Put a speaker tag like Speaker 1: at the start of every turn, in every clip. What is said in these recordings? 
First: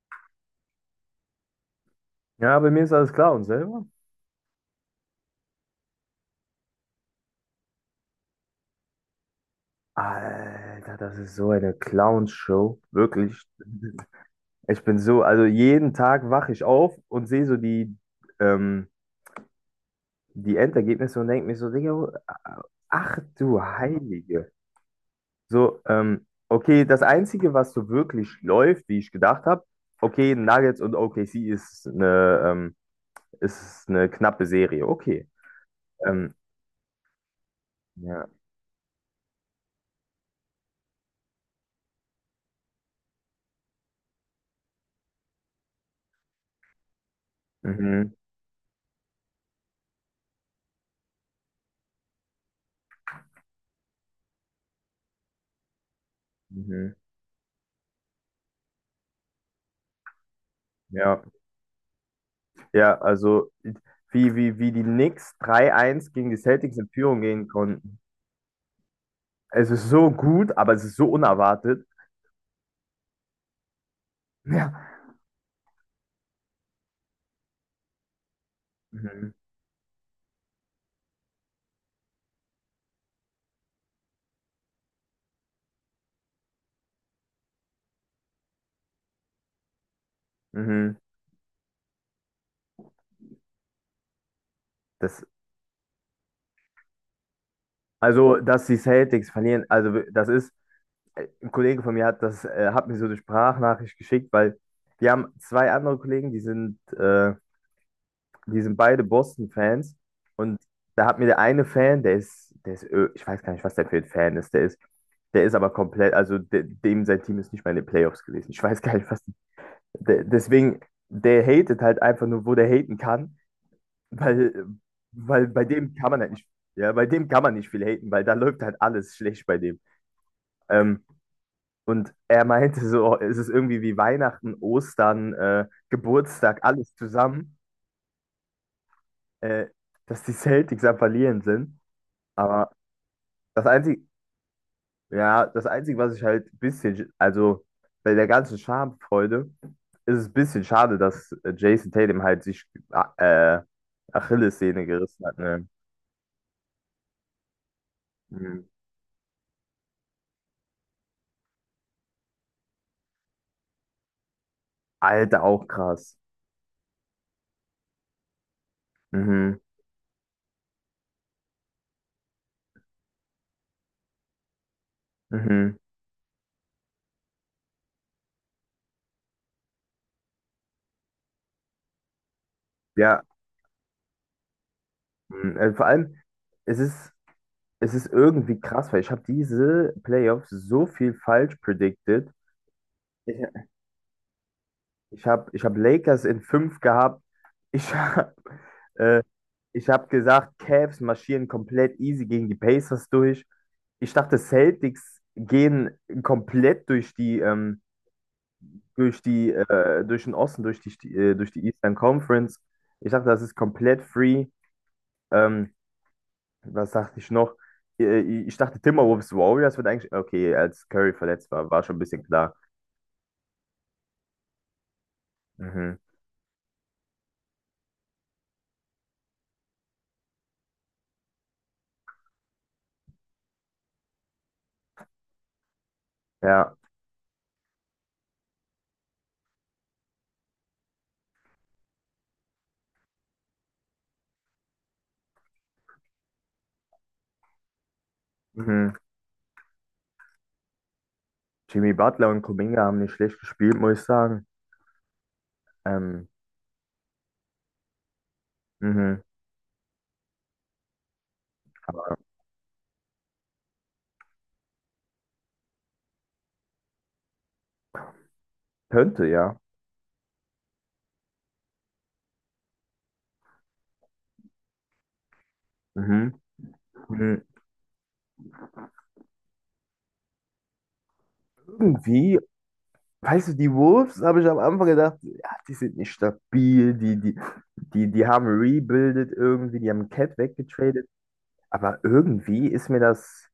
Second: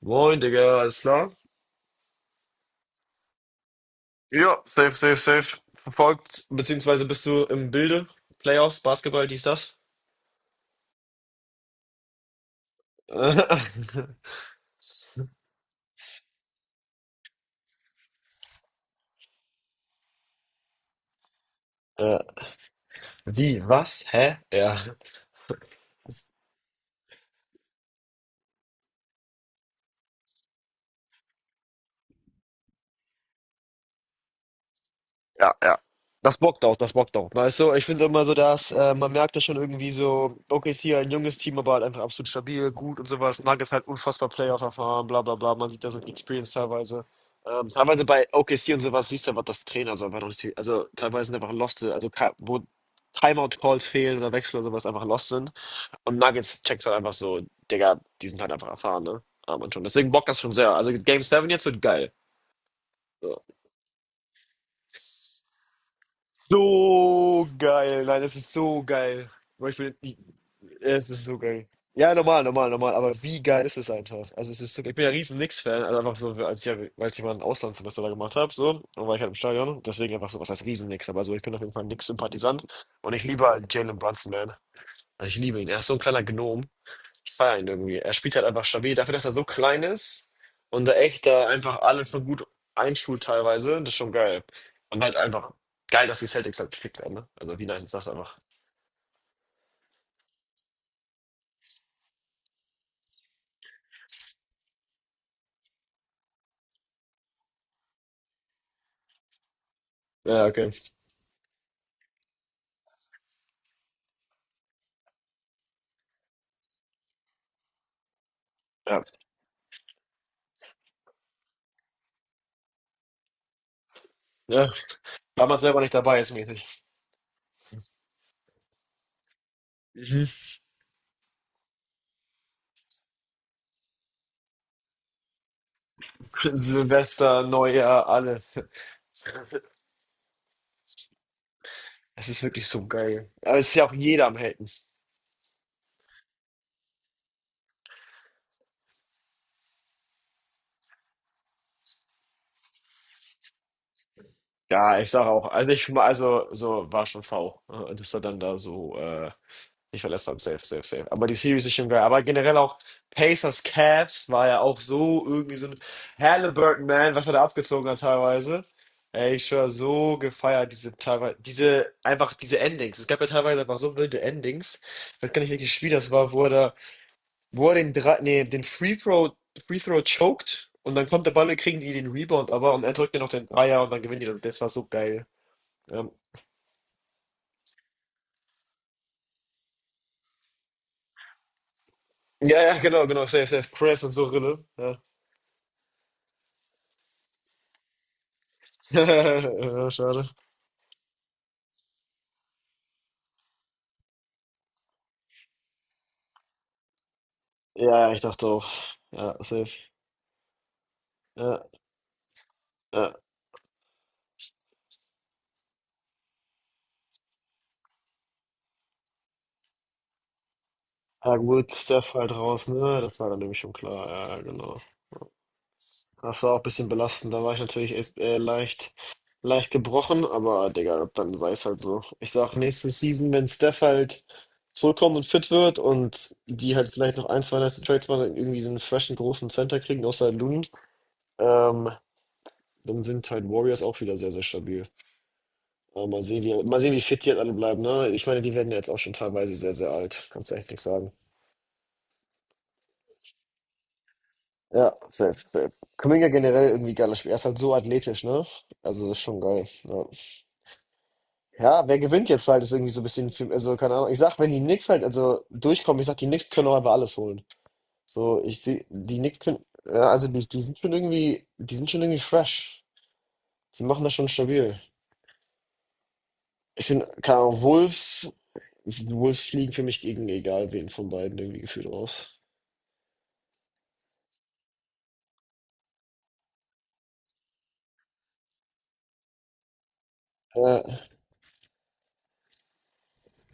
Speaker 1: Moin, Digga, alles klar?
Speaker 2: Ja, bei mir ist alles klar und selber?
Speaker 1: Ja, safe, safe, safe. Verfolgt, beziehungsweise bist du im Bilde? Playoffs, Basketball, dies, das?
Speaker 2: Alter, das ist so eine Clownshow. Wirklich. Ich bin so, also jeden Tag wache ich auf und sehe so ähm, die Endergebnisse und denke mir so, Digga,
Speaker 1: Ja.
Speaker 2: ach du
Speaker 1: Wie, was? Hä?
Speaker 2: Heilige.
Speaker 1: Ja.
Speaker 2: So, okay, das Einzige, was so wirklich läuft, wie ich gedacht habe, okay, Nuggets und OKC ist eine knappe Serie. Okay.
Speaker 1: Ja, ja.
Speaker 2: Ähm,
Speaker 1: Das bockt auch, das bockt auch. Weißt du, ich finde immer
Speaker 2: ja.
Speaker 1: so, dass man merkt ja schon irgendwie so, okay, ist hier ein junges Team, aber halt einfach absolut stabil, gut und sowas. Nuggets halt unfassbar Playoff-Erfahren, bla bla bla. Man sieht da so die Experience teilweise. Teilweise
Speaker 2: Mhm.
Speaker 1: bei OKC und sowas siehst du aber, dass Trainer so einfach noch nicht, also teilweise sind einfach Lost, also wo Timeout-Calls fehlen oder Wechsel oder sowas einfach Lost sind. Und Nuggets checkt
Speaker 2: Mhm.
Speaker 1: halt einfach so, Digga, die sind halt einfach erfahren, ne? Ah, man schon. Deswegen bockt das schon sehr. Also Game
Speaker 2: Ja.
Speaker 1: 7 jetzt wird geil.
Speaker 2: Ja,
Speaker 1: So.
Speaker 2: also wie die Knicks 3-1 gegen die Celtics in Führung
Speaker 1: So
Speaker 2: gehen konnten.
Speaker 1: geil. Nein, das ist so geil. Bro,
Speaker 2: Es ist so gut, aber es ist so
Speaker 1: Es ist so geil.
Speaker 2: unerwartet.
Speaker 1: Ja, normal, normal, normal. Aber wie geil ist es einfach? Also es ist so, ich
Speaker 2: Ja.
Speaker 1: bin ja riesen Knicks-Fan, also einfach so, als ich, ja, weil ich mal ein Auslandssemester da gemacht habe, so, und war ich halt im
Speaker 2: Mhm.
Speaker 1: Stadion. Deswegen einfach so, was heißt riesen Knicks, aber so, ich bin auf jeden Fall ein Knicks-Sympathisant. Und ich liebe halt Jalen Brunson, man. Also ich liebe ihn. Er ist so ein kleiner Gnom. Ich feiere ihn irgendwie. Er spielt halt einfach stabil. Dafür, dass er so klein ist und da
Speaker 2: Mhm.
Speaker 1: echt da einfach alle schon gut einschult teilweise, das ist schon geil. Und halt
Speaker 2: Das,
Speaker 1: einfach geil, dass die Celtics halt gekickt werden, ne? Also wie nice ist das
Speaker 2: also,
Speaker 1: einfach?
Speaker 2: dass die Celtics verlieren, also ein Kollege von mir hat hat mir so eine Sprachnachricht geschickt, weil wir haben zwei andere Kollegen, die sind beide Boston-Fans
Speaker 1: Ja,
Speaker 2: und
Speaker 1: okay.
Speaker 2: da hat mir der eine Fan, ich weiß gar nicht, was der für ein Fan ist, der ist aber komplett, also dem sein Team ist nicht mal in den Playoffs gewesen. Ich weiß gar
Speaker 1: Ja,
Speaker 2: nicht, was. Deswegen, der hatet halt einfach nur, wo der haten kann, weil,
Speaker 1: ja. War
Speaker 2: weil
Speaker 1: man
Speaker 2: bei
Speaker 1: selber nicht
Speaker 2: dem kann
Speaker 1: dabei,
Speaker 2: man
Speaker 1: ist
Speaker 2: halt nicht,
Speaker 1: mäßig.
Speaker 2: ja, bei dem kann man nicht viel haten, weil da läuft halt alles schlecht bei dem.
Speaker 1: Mhm.
Speaker 2: Ähm, und er meinte so, oh, es ist irgendwie wie Weihnachten, Ostern, Geburtstag, alles
Speaker 1: Silvester,
Speaker 2: zusammen,
Speaker 1: Neujahr, alles.
Speaker 2: äh, dass die Celtics am Verlieren sind.
Speaker 1: Es ist wirklich
Speaker 2: Aber
Speaker 1: so geil. Aber
Speaker 2: das
Speaker 1: es ist ja auch
Speaker 2: Einzige,
Speaker 1: jeder am Helden.
Speaker 2: Ja, das Einzige, was ich halt ein bisschen, also bei der ganzen Schamfreude, ist es ein bisschen schade, dass Jason Tatum halt sich ah, äh, Achillessehne
Speaker 1: Ja, ich
Speaker 2: gerissen
Speaker 1: sage
Speaker 2: hat.
Speaker 1: auch.
Speaker 2: Ne?
Speaker 1: Also ich also so war schon dass er dann da
Speaker 2: Mhm.
Speaker 1: so ich verlässt dann safe, safe, safe. Aber die Series ist schon geil. Aber generell auch Pacers Cavs war ja auch so
Speaker 2: Alter,
Speaker 1: irgendwie so
Speaker 2: auch
Speaker 1: ein
Speaker 2: krass.
Speaker 1: Halliburton Man, was er da abgezogen hat teilweise. Ey, ich
Speaker 2: Mhm.
Speaker 1: war so gefeiert, diese teilweise, diese, einfach diese Endings. Es gab ja teilweise einfach so wilde Endings. Ich weiß gar nicht, welches
Speaker 2: Mhm.
Speaker 1: Spiel das war, wo er da, wo er den drei, nee, den Free Throw, Free Throw choked und dann kommt der Ball, und kriegen die den Rebound aber und er drückt dann
Speaker 2: Ja,
Speaker 1: noch den Dreier und dann gewinnen die. Das. Das war so geil.
Speaker 2: mhm. Vor
Speaker 1: Ähm,
Speaker 2: allem, es ist, es ist irgendwie krass, weil ich habe diese Playoffs so viel falsch predicted.
Speaker 1: ja, ja, genau, genau,
Speaker 2: Ich,
Speaker 1: safe, safe. Chris und so Rille. Ja.
Speaker 2: ich hab Lakers in 5 gehabt. Ich habe äh, Ich
Speaker 1: Ja,
Speaker 2: habe
Speaker 1: schade.
Speaker 2: gesagt, Cavs marschieren komplett easy gegen die Pacers durch. Ich dachte, Celtics gehen komplett
Speaker 1: Ja, ich dachte auch. Ja, safe.
Speaker 2: durch den Osten, durch die, äh, durch
Speaker 1: Ja,
Speaker 2: die Eastern Conference. Ich
Speaker 1: ja.
Speaker 2: dachte, das ist komplett free. Ähm, Was dachte ich noch? Äh, Ich dachte, Timberwolves Warriors wird eigentlich, okay, als Curry
Speaker 1: Ja,
Speaker 2: verletzt war,
Speaker 1: gut,
Speaker 2: war schon ein
Speaker 1: Steph
Speaker 2: bisschen
Speaker 1: halt
Speaker 2: klar.
Speaker 1: raus, ne? Das war dann nämlich schon klar. Ja, ja, genau.
Speaker 2: Mhm.
Speaker 1: Das war auch ein bisschen belastend. Da war ich natürlich echt, leicht, leicht gebrochen, aber Digga, dann sei es halt so. Ich sag, nächste Season, wenn Steph halt zurückkommt und fit wird und die
Speaker 2: Ja.
Speaker 1: halt vielleicht noch ein, zwei nice Trades machen, irgendwie so einen freshen großen Center kriegen, außer Looney, ähm, dann sind halt Warriors auch wieder sehr, sehr stabil. Ja, mal sehen, wie fit die jetzt alle bleiben, ne? Ich meine, die werden ja jetzt
Speaker 2: Mhm.
Speaker 1: auch schon teilweise sehr, sehr alt. Kannst du echt nichts sagen.
Speaker 2: Jimmy Butler und Kuminga haben nicht schlecht gespielt, muss ich sagen.
Speaker 1: Ja, safe, safe. Kuminga
Speaker 2: Ähm,
Speaker 1: generell irgendwie geiles Spiel. Er ist halt so athletisch, ne? Also, das ist
Speaker 2: mhm.
Speaker 1: schon geil. Ja, ja wer gewinnt jetzt halt, ist irgendwie so ein bisschen, also, keine Ahnung. Ich sag, wenn die Knicks halt, also, durchkommen, ich sag, die Knicks können auch einfach alles holen. So, ich sehe, die
Speaker 2: Könnte,
Speaker 1: Knicks
Speaker 2: ja.
Speaker 1: können, ja, also, die sind schon irgendwie, die sind schon irgendwie fresh. Die machen das schon stabil.
Speaker 2: Mhm.
Speaker 1: Ich bin, keine
Speaker 2: Mhm.
Speaker 1: Ahnung, Wolves, Wolves fliegen für mich gegen egal wen von beiden irgendwie gefühlt raus.
Speaker 2: Irgendwie weißt du, die Wolves habe ich am Anfang gedacht, ja, die sind nicht stabil, die haben rebuildet irgendwie, die haben Cat
Speaker 1: Ja,
Speaker 2: weggetradet. Aber irgendwie ist mir das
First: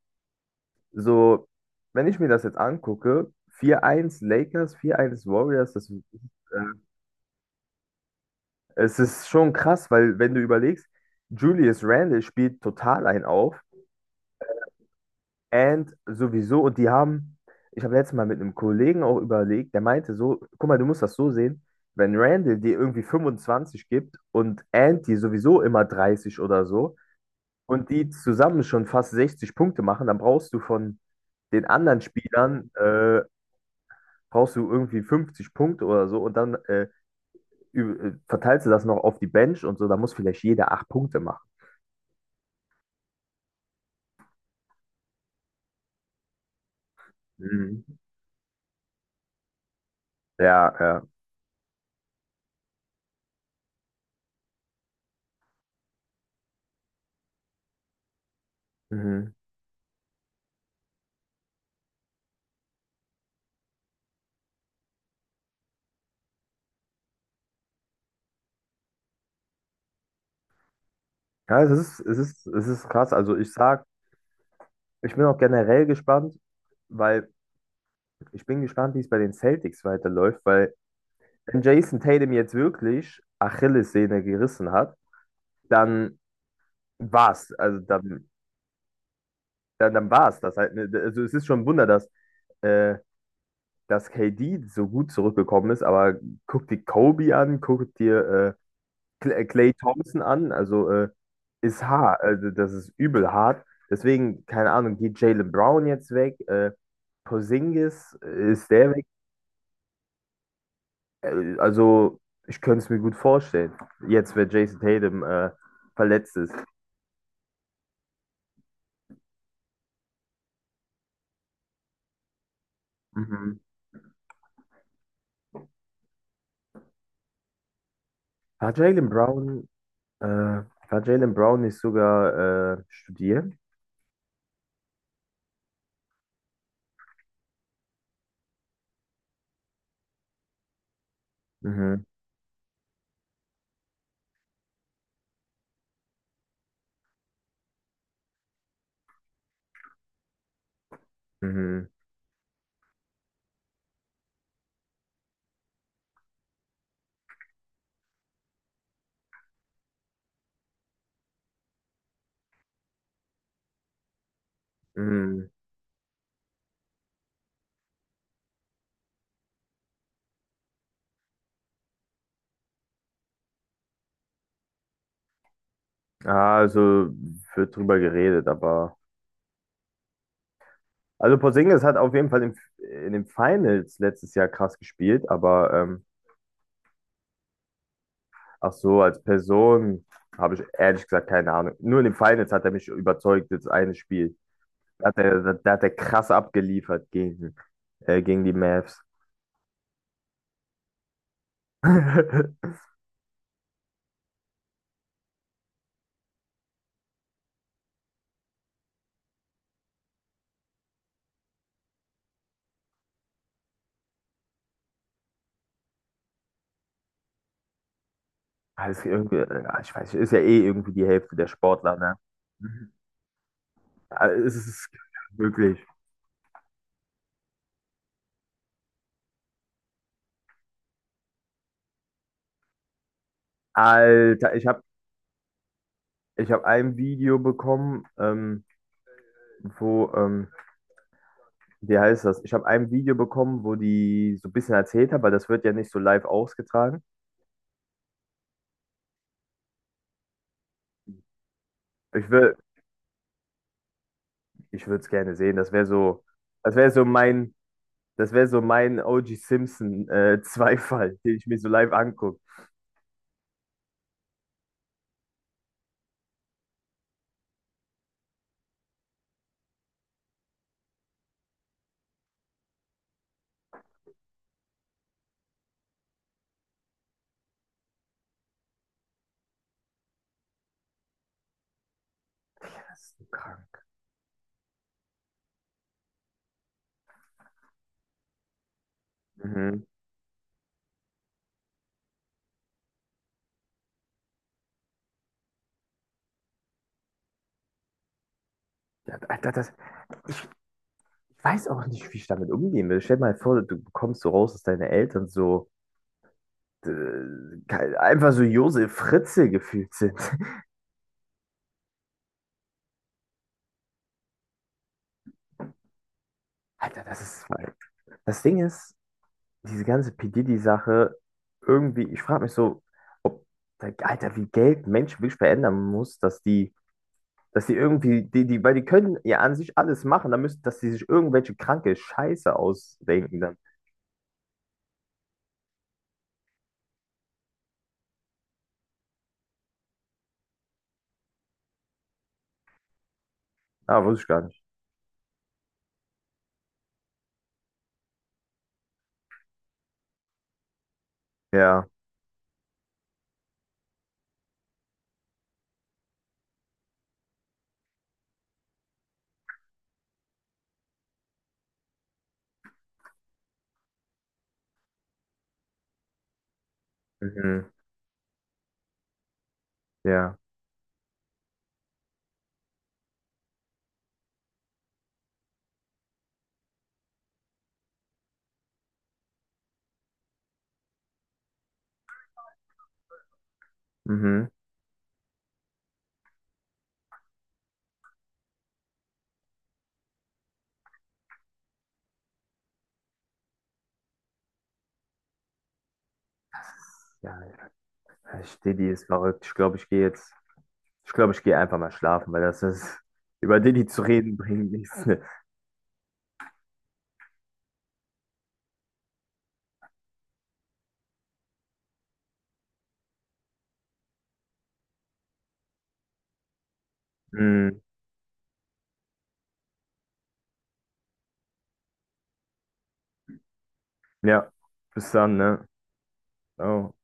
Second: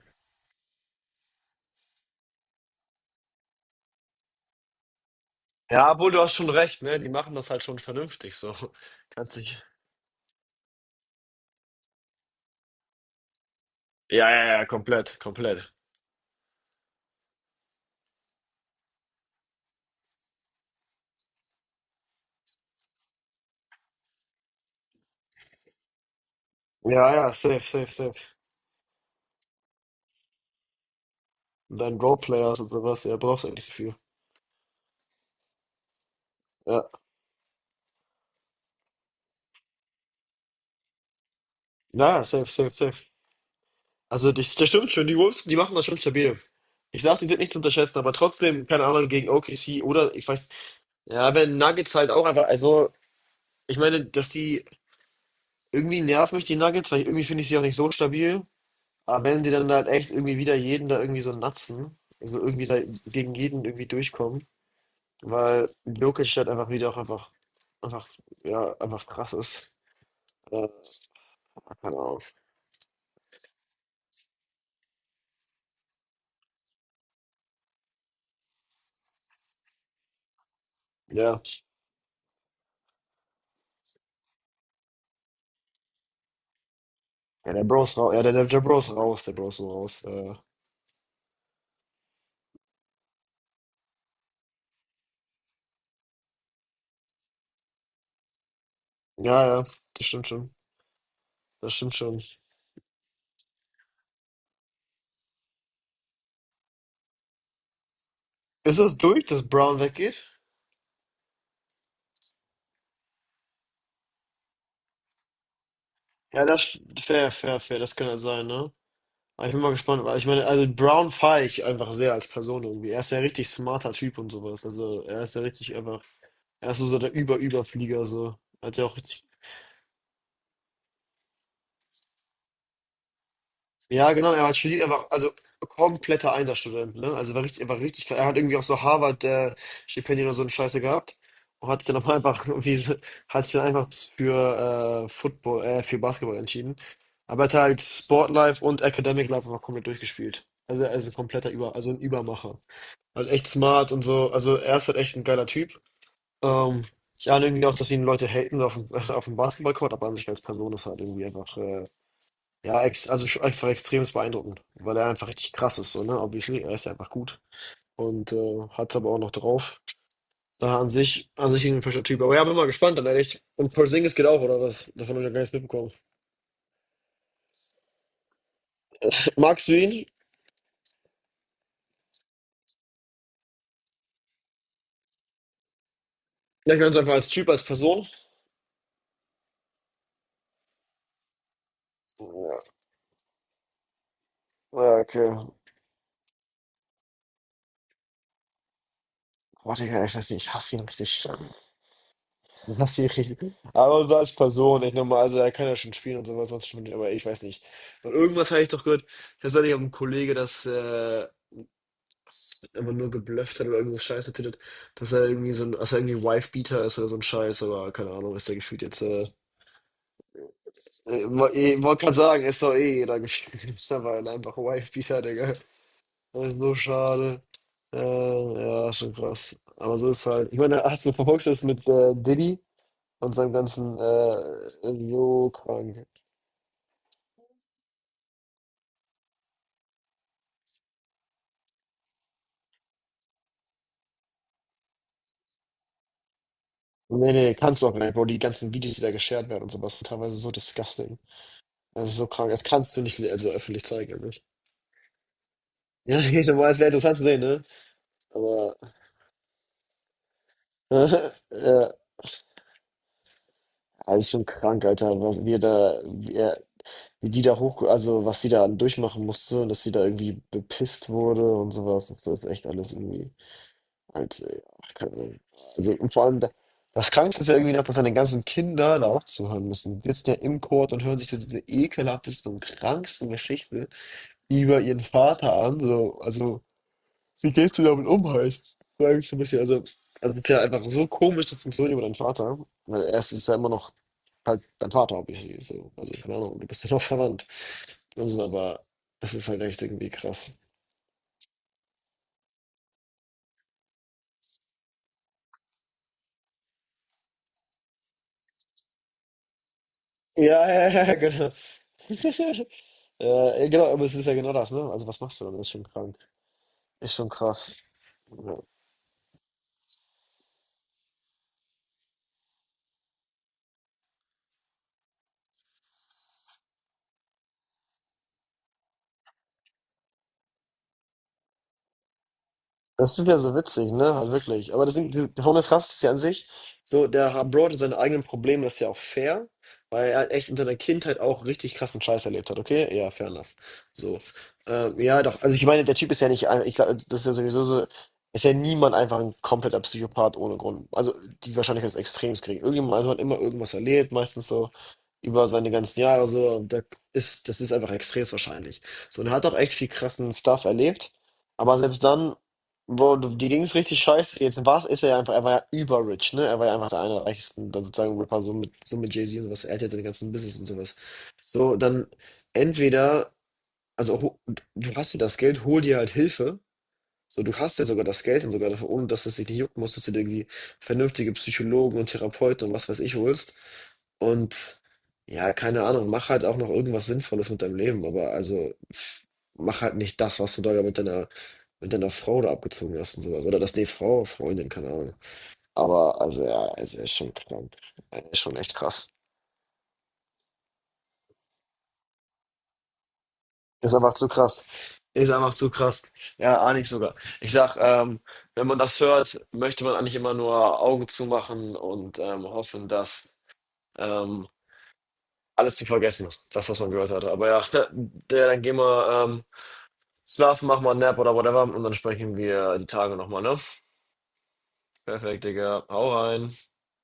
Speaker 2: so, wenn ich mir das jetzt angucke, 4-1 Lakers, 4-1 Warriors, das,
Speaker 1: ja,
Speaker 2: äh,
Speaker 1: obwohl du hast schon recht, ne? Die machen das halt schon vernünftig so.
Speaker 2: es ist
Speaker 1: Kannst
Speaker 2: schon
Speaker 1: dich.
Speaker 2: krass, weil wenn du überlegst, Julius Randle spielt total einen auf.
Speaker 1: Ja, ja, ja, komplett, komplett.
Speaker 2: And sowieso, und die haben, ich habe letztes Mal mit einem Kollegen auch überlegt, der meinte so, guck mal, du musst das so sehen, wenn Randall dir irgendwie 25 gibt und And dir sowieso immer 30 oder so
Speaker 1: Ja, ja, safe,
Speaker 2: und
Speaker 1: safe,
Speaker 2: die
Speaker 1: safe.
Speaker 2: zusammen schon fast 60 Punkte machen, dann brauchst du von den
Speaker 1: Und dann
Speaker 2: anderen
Speaker 1: Roleplayers und
Speaker 2: Spielern,
Speaker 1: sowas, ja, brauchst eigentlich nicht so viel.
Speaker 2: brauchst du irgendwie 50 Punkte oder so und dann
Speaker 1: Ja.
Speaker 2: verteilst du das noch auf die Bench und so, da muss vielleicht jeder 8 Punkte machen.
Speaker 1: Naja, safe, safe, safe. Also das stimmt schon, die Wolves, die machen das schon stabil. Ich sag, die sind nicht zu
Speaker 2: Mhm.
Speaker 1: unterschätzen, aber trotzdem, keine Ahnung, gegen OKC oder ich weiß,
Speaker 2: Ja, ja.
Speaker 1: ja, wenn Nuggets halt auch einfach, also, ich meine, dass die irgendwie nerven mich die Nuggets, weil irgendwie finde ich sie auch nicht so stabil. Aber
Speaker 2: Mhm.
Speaker 1: wenn die dann halt echt irgendwie wieder jeden da irgendwie so natzen, also irgendwie da gegen jeden irgendwie durchkommen, weil Jokic halt einfach wieder auch einfach, einfach, ja, einfach krass ist. Äh,
Speaker 2: Ja, es
Speaker 1: keine
Speaker 2: ist, es
Speaker 1: Ahnung.
Speaker 2: ist, es ist krass. Ich bin auch generell gespannt, weil ich bin gespannt, wie es bei den Celtics weiterläuft, weil
Speaker 1: Ja.
Speaker 2: wenn Jason Tatum jetzt wirklich Achillessehne gerissen hat, dann
Speaker 1: Ja,
Speaker 2: war's.
Speaker 1: der
Speaker 2: Also
Speaker 1: Bro ist raus. Ja,
Speaker 2: dann,
Speaker 1: der Bro ist raus. Der Bro ist so raus.
Speaker 2: war's das halt. Ne? Also es ist schon ein Wunder, äh, dass KD so gut zurückgekommen ist, aber guck dir Kobe an, guck dir
Speaker 1: Ja, ja,
Speaker 2: Klay
Speaker 1: das
Speaker 2: Thompson
Speaker 1: stimmt
Speaker 2: an,
Speaker 1: schon.
Speaker 2: also
Speaker 1: Das
Speaker 2: ist
Speaker 1: stimmt
Speaker 2: hart,
Speaker 1: schon.
Speaker 2: also das ist übel hart. Deswegen, keine Ahnung, geht Jaylen Brown jetzt weg, Porzingis, ist
Speaker 1: Ist
Speaker 2: der
Speaker 1: das
Speaker 2: weg?
Speaker 1: durch, dass Brown weggeht?
Speaker 2: Also, ich könnte es mir gut vorstellen. Jetzt, wenn Jason Tatum verletzt
Speaker 1: Ja,
Speaker 2: ist.
Speaker 1: fair, fair, fair. Das kann halt sein, ne? Aber ich bin mal gespannt, weil ich meine, also Brown feiere ich einfach sehr als Person irgendwie. Er ist ja richtig
Speaker 2: Mhm.
Speaker 1: smarter Typ und sowas. Also er ist ja richtig einfach. Er ist so so der Über-Überflieger, so.
Speaker 2: War
Speaker 1: Hat ja auch
Speaker 2: Jaylen
Speaker 1: richtig.
Speaker 2: Brown, war Jaylen Brown nicht sogar studieren?
Speaker 1: Ja, genau, er hat studiert, er war also kompletter Einserstudent, ne? Also war richtig, er hat irgendwie auch so Harvard Stipendien oder so eine Scheiße gehabt und hat sich dann
Speaker 2: Mhm.
Speaker 1: aber einfach irgendwie, hat sich dann einfach für Football, für Basketball entschieden. Aber er hat halt Sportlife und Academic Life einfach komplett durchgespielt. Also er ist ein kompletter Über,
Speaker 2: Mhm.
Speaker 1: also ein Übermacher. Halt echt smart und so. Also er ist halt echt ein geiler Typ. Ähm, ich ahne irgendwie auch, dass ihn Leute haten auf dem, auf dem Basketballcourt, aber an sich als Person ist halt irgendwie einfach, ja, also schon einfach extremst beeindruckend, weil er einfach
Speaker 2: Mhm.
Speaker 1: richtig krass ist, so, ne? Obviously, er ist ja einfach gut und hat es aber auch noch drauf. Da an sich ein frischer Typ. Aber ja, bin mal gespannt, dann ehrlich. Und Porzingis geht auch, oder was? Davon habe ich ja gar nichts mitbekommen.
Speaker 2: Ah, also wird drüber geredet, aber.
Speaker 1: Magst du ihn?
Speaker 2: Also Porzingis hat auf jeden Fall in den Finals letztes Jahr krass gespielt, aber
Speaker 1: Ja, ich meine es einfach als Typ, als Person.
Speaker 2: ach so, als Person habe ich ehrlich gesagt keine Ahnung. Nur in den Finals hat
Speaker 1: Ja,
Speaker 2: er mich überzeugt, das eine Spiel.
Speaker 1: ja,
Speaker 2: Da hat er,
Speaker 1: okay.
Speaker 2: da, da hat er krass abgeliefert gegen. Gegen die Mavs.
Speaker 1: Warte, ich weiß nicht, ich hasse ihn richtig. Was du richtig. Aber so als Person, ich nochmal, also er kann ja schon spielen und sowas, sonst schon, aber ich weiß nicht. Und irgendwas habe ich doch gehört, das soll ich auch ein Kollege, das einfach nur geblufft hat oder irgendwas Scheiße tittet, dass er irgendwie so ein, dass er irgendwie Wife-Beater ist oder so ein Scheiß, aber keine Ahnung, ist der gefühlt jetzt.
Speaker 2: Also irgendwie, ja, ich weiß nicht, ist ja eh irgendwie die Hälfte der Sportler,
Speaker 1: Wollte gerade
Speaker 2: ne?
Speaker 1: sagen, ist doch
Speaker 2: Mhm.
Speaker 1: eh jeder gefühlt, aber
Speaker 2: Also
Speaker 1: einfach
Speaker 2: es ist
Speaker 1: Wife-Beater, Digga.
Speaker 2: wirklich.
Speaker 1: Das ist so schade. Äh, ja, schon krass. Aber so ist halt. Ich meine, hast du verfolgst du das mit Diddy? Und seinem ganzen,
Speaker 2: Alter, ich habe
Speaker 1: so krank.
Speaker 2: ich hab ein Video bekommen, wo, wie heißt das? Ich habe ein Video bekommen, wo die so ein bisschen erzählt haben, weil das wird ja nicht so live ausgetragen.
Speaker 1: Nee, nee, kannst du auch nicht, Bro. Die ganzen Videos, die da geshared werden und sowas, sind teilweise so disgusting. Das ist so
Speaker 2: Ich
Speaker 1: krank.
Speaker 2: will,
Speaker 1: Das kannst du nicht also öffentlich zeigen, eigentlich.
Speaker 2: ich würde es gerne sehen. Das wäre
Speaker 1: Ja,
Speaker 2: so,
Speaker 1: ich weiß,
Speaker 2: das
Speaker 1: es wäre
Speaker 2: wäre so
Speaker 1: interessant zu sehen,
Speaker 2: mein,
Speaker 1: ne?
Speaker 2: das wäre so
Speaker 1: Aber,
Speaker 2: mein OG Simpson Zweifall, den ich mir so
Speaker 1: äh,
Speaker 2: live angucke.
Speaker 1: also schon krank, Alter, was wir da, wie die da hoch, also was sie da durchmachen musste und dass sie da irgendwie bepisst wurde und sowas. Das ist echt alles irgendwie. Also ja, keine Ahnung. Also und vor allem, das Krankste ist ja irgendwie noch, dass seine ganzen Kinder da auch zuhören müssen. Die sitzen ja im Chor und hören sich so diese ekelhafteste und
Speaker 2: Das ist so
Speaker 1: kranksten
Speaker 2: krank.
Speaker 1: Geschichte über ihren Vater an. So, also, wie gehst du damit um halt? Sag ich so ein bisschen. Also
Speaker 2: Mhm.
Speaker 1: es ist ja einfach so komisch, das funktioniert über deinen Vater. Weil er ist ja immer noch halt dein Vater, obviously. So. Also, keine Ahnung, du bist ja noch verwandt. Also, aber
Speaker 2: Ja,
Speaker 1: das ist
Speaker 2: Alter,
Speaker 1: halt
Speaker 2: das
Speaker 1: echt irgendwie krass.
Speaker 2: ich weiß auch nicht, wie ich damit umgehen will. Stell dir mal vor, du kommst so raus, dass deine Eltern so äh, einfach so Josef Fritzl gefühlt sind.
Speaker 1: Ja, ja, ja, genau. Ja, genau, aber es ist ja genau das, ne? Also was machst du dann? Ist schon krank.
Speaker 2: Alter,
Speaker 1: Ist
Speaker 2: das
Speaker 1: schon
Speaker 2: ist.
Speaker 1: krass.
Speaker 2: Das
Speaker 1: Ja.
Speaker 2: Ding ist, diese ganze P. Diddy-Sache, irgendwie, ich frage mich so, ob, Alter, wie Geld Menschen wirklich verändern muss, dass die irgendwie, weil die können ja an sich alles machen, dann müssen, dass die sich irgendwelche kranke Scheiße
Speaker 1: Das ist ja
Speaker 2: ausdenken
Speaker 1: so
Speaker 2: dann.
Speaker 1: witzig, ne? Halt wirklich. Aber das sind, die Formel krass. Ist ja an sich, so, Bro hatte seine eigenen Probleme, das ist ja auch fair, weil er halt echt in seiner Kindheit auch richtig krassen Scheiß erlebt hat, okay? Ja, fair enough.
Speaker 2: Ah,
Speaker 1: So.
Speaker 2: wusste ich gar nicht.
Speaker 1: Ja, doch. Also ich meine, der Typ ist ja nicht, ich glaube, das ist ja sowieso so, ist ja niemand einfach ein kompletter Psychopath ohne Grund. Also die
Speaker 2: Ja.
Speaker 1: Wahrscheinlichkeit ist extrem gering. Irgendjemand, also hat immer irgendwas erlebt, meistens so über seine ganzen Jahre so, da ist, das ist einfach extrem wahrscheinlich. So, und er hat auch echt viel krassen Stuff erlebt, aber selbst dann boah, die Ding ist richtig scheiße. Jetzt war ist er ja einfach, er war ja überrich, ne? Er war ja einfach der einer der reichsten,
Speaker 2: Mhm.
Speaker 1: dann sozusagen Rapper, so mit Jay-Z und sowas. Er hat ja seine ganzen
Speaker 2: Ja.
Speaker 1: Business und sowas. So, dann entweder, also du hast ja das Geld, hol dir halt Hilfe. So, du hast ja sogar das Geld und sogar dafür, ohne dass es dich nicht jucken muss, dass du dir irgendwie vernünftige Psychologen und Therapeuten und was weiß ich holst.
Speaker 2: Mhm.
Speaker 1: Und ja, keine Ahnung, mach halt auch noch irgendwas Sinnvolles mit deinem Leben, aber also pff, mach halt nicht das, was du da mit deiner Frau da abgezogen hast und sowas oder das, ne, Frau, Freundin, keine Ahnung. Aber, also, ja, also, er ist schon
Speaker 2: Ja,
Speaker 1: krank. Er ist schon echt
Speaker 2: Didi ist
Speaker 1: krass.
Speaker 2: verrückt. Ich glaube, ich gehe jetzt. Ich glaube, ich gehe einfach mal schlafen, weil das ist. Über Didi
Speaker 1: Ist
Speaker 2: zu
Speaker 1: einfach zu
Speaker 2: reden
Speaker 1: krass.
Speaker 2: bringt nichts. Ne?
Speaker 1: Ist einfach zu krass. Ja, ahne ich sogar. Ich sag, wenn man das hört, möchte man eigentlich immer nur Augen zumachen und hoffen, dass ähm, alles zu vergessen ist. Das, was man gehört hatte. Aber ja,
Speaker 2: Mm,
Speaker 1: der, dann gehen wir schlafen, machen wir einen Nap oder whatever und dann sprechen wir die Tage nochmal, ne?
Speaker 2: ja, bis dann,
Speaker 1: Perfekt,
Speaker 2: ne?
Speaker 1: Digga. Hau rein.
Speaker 2: Ciao.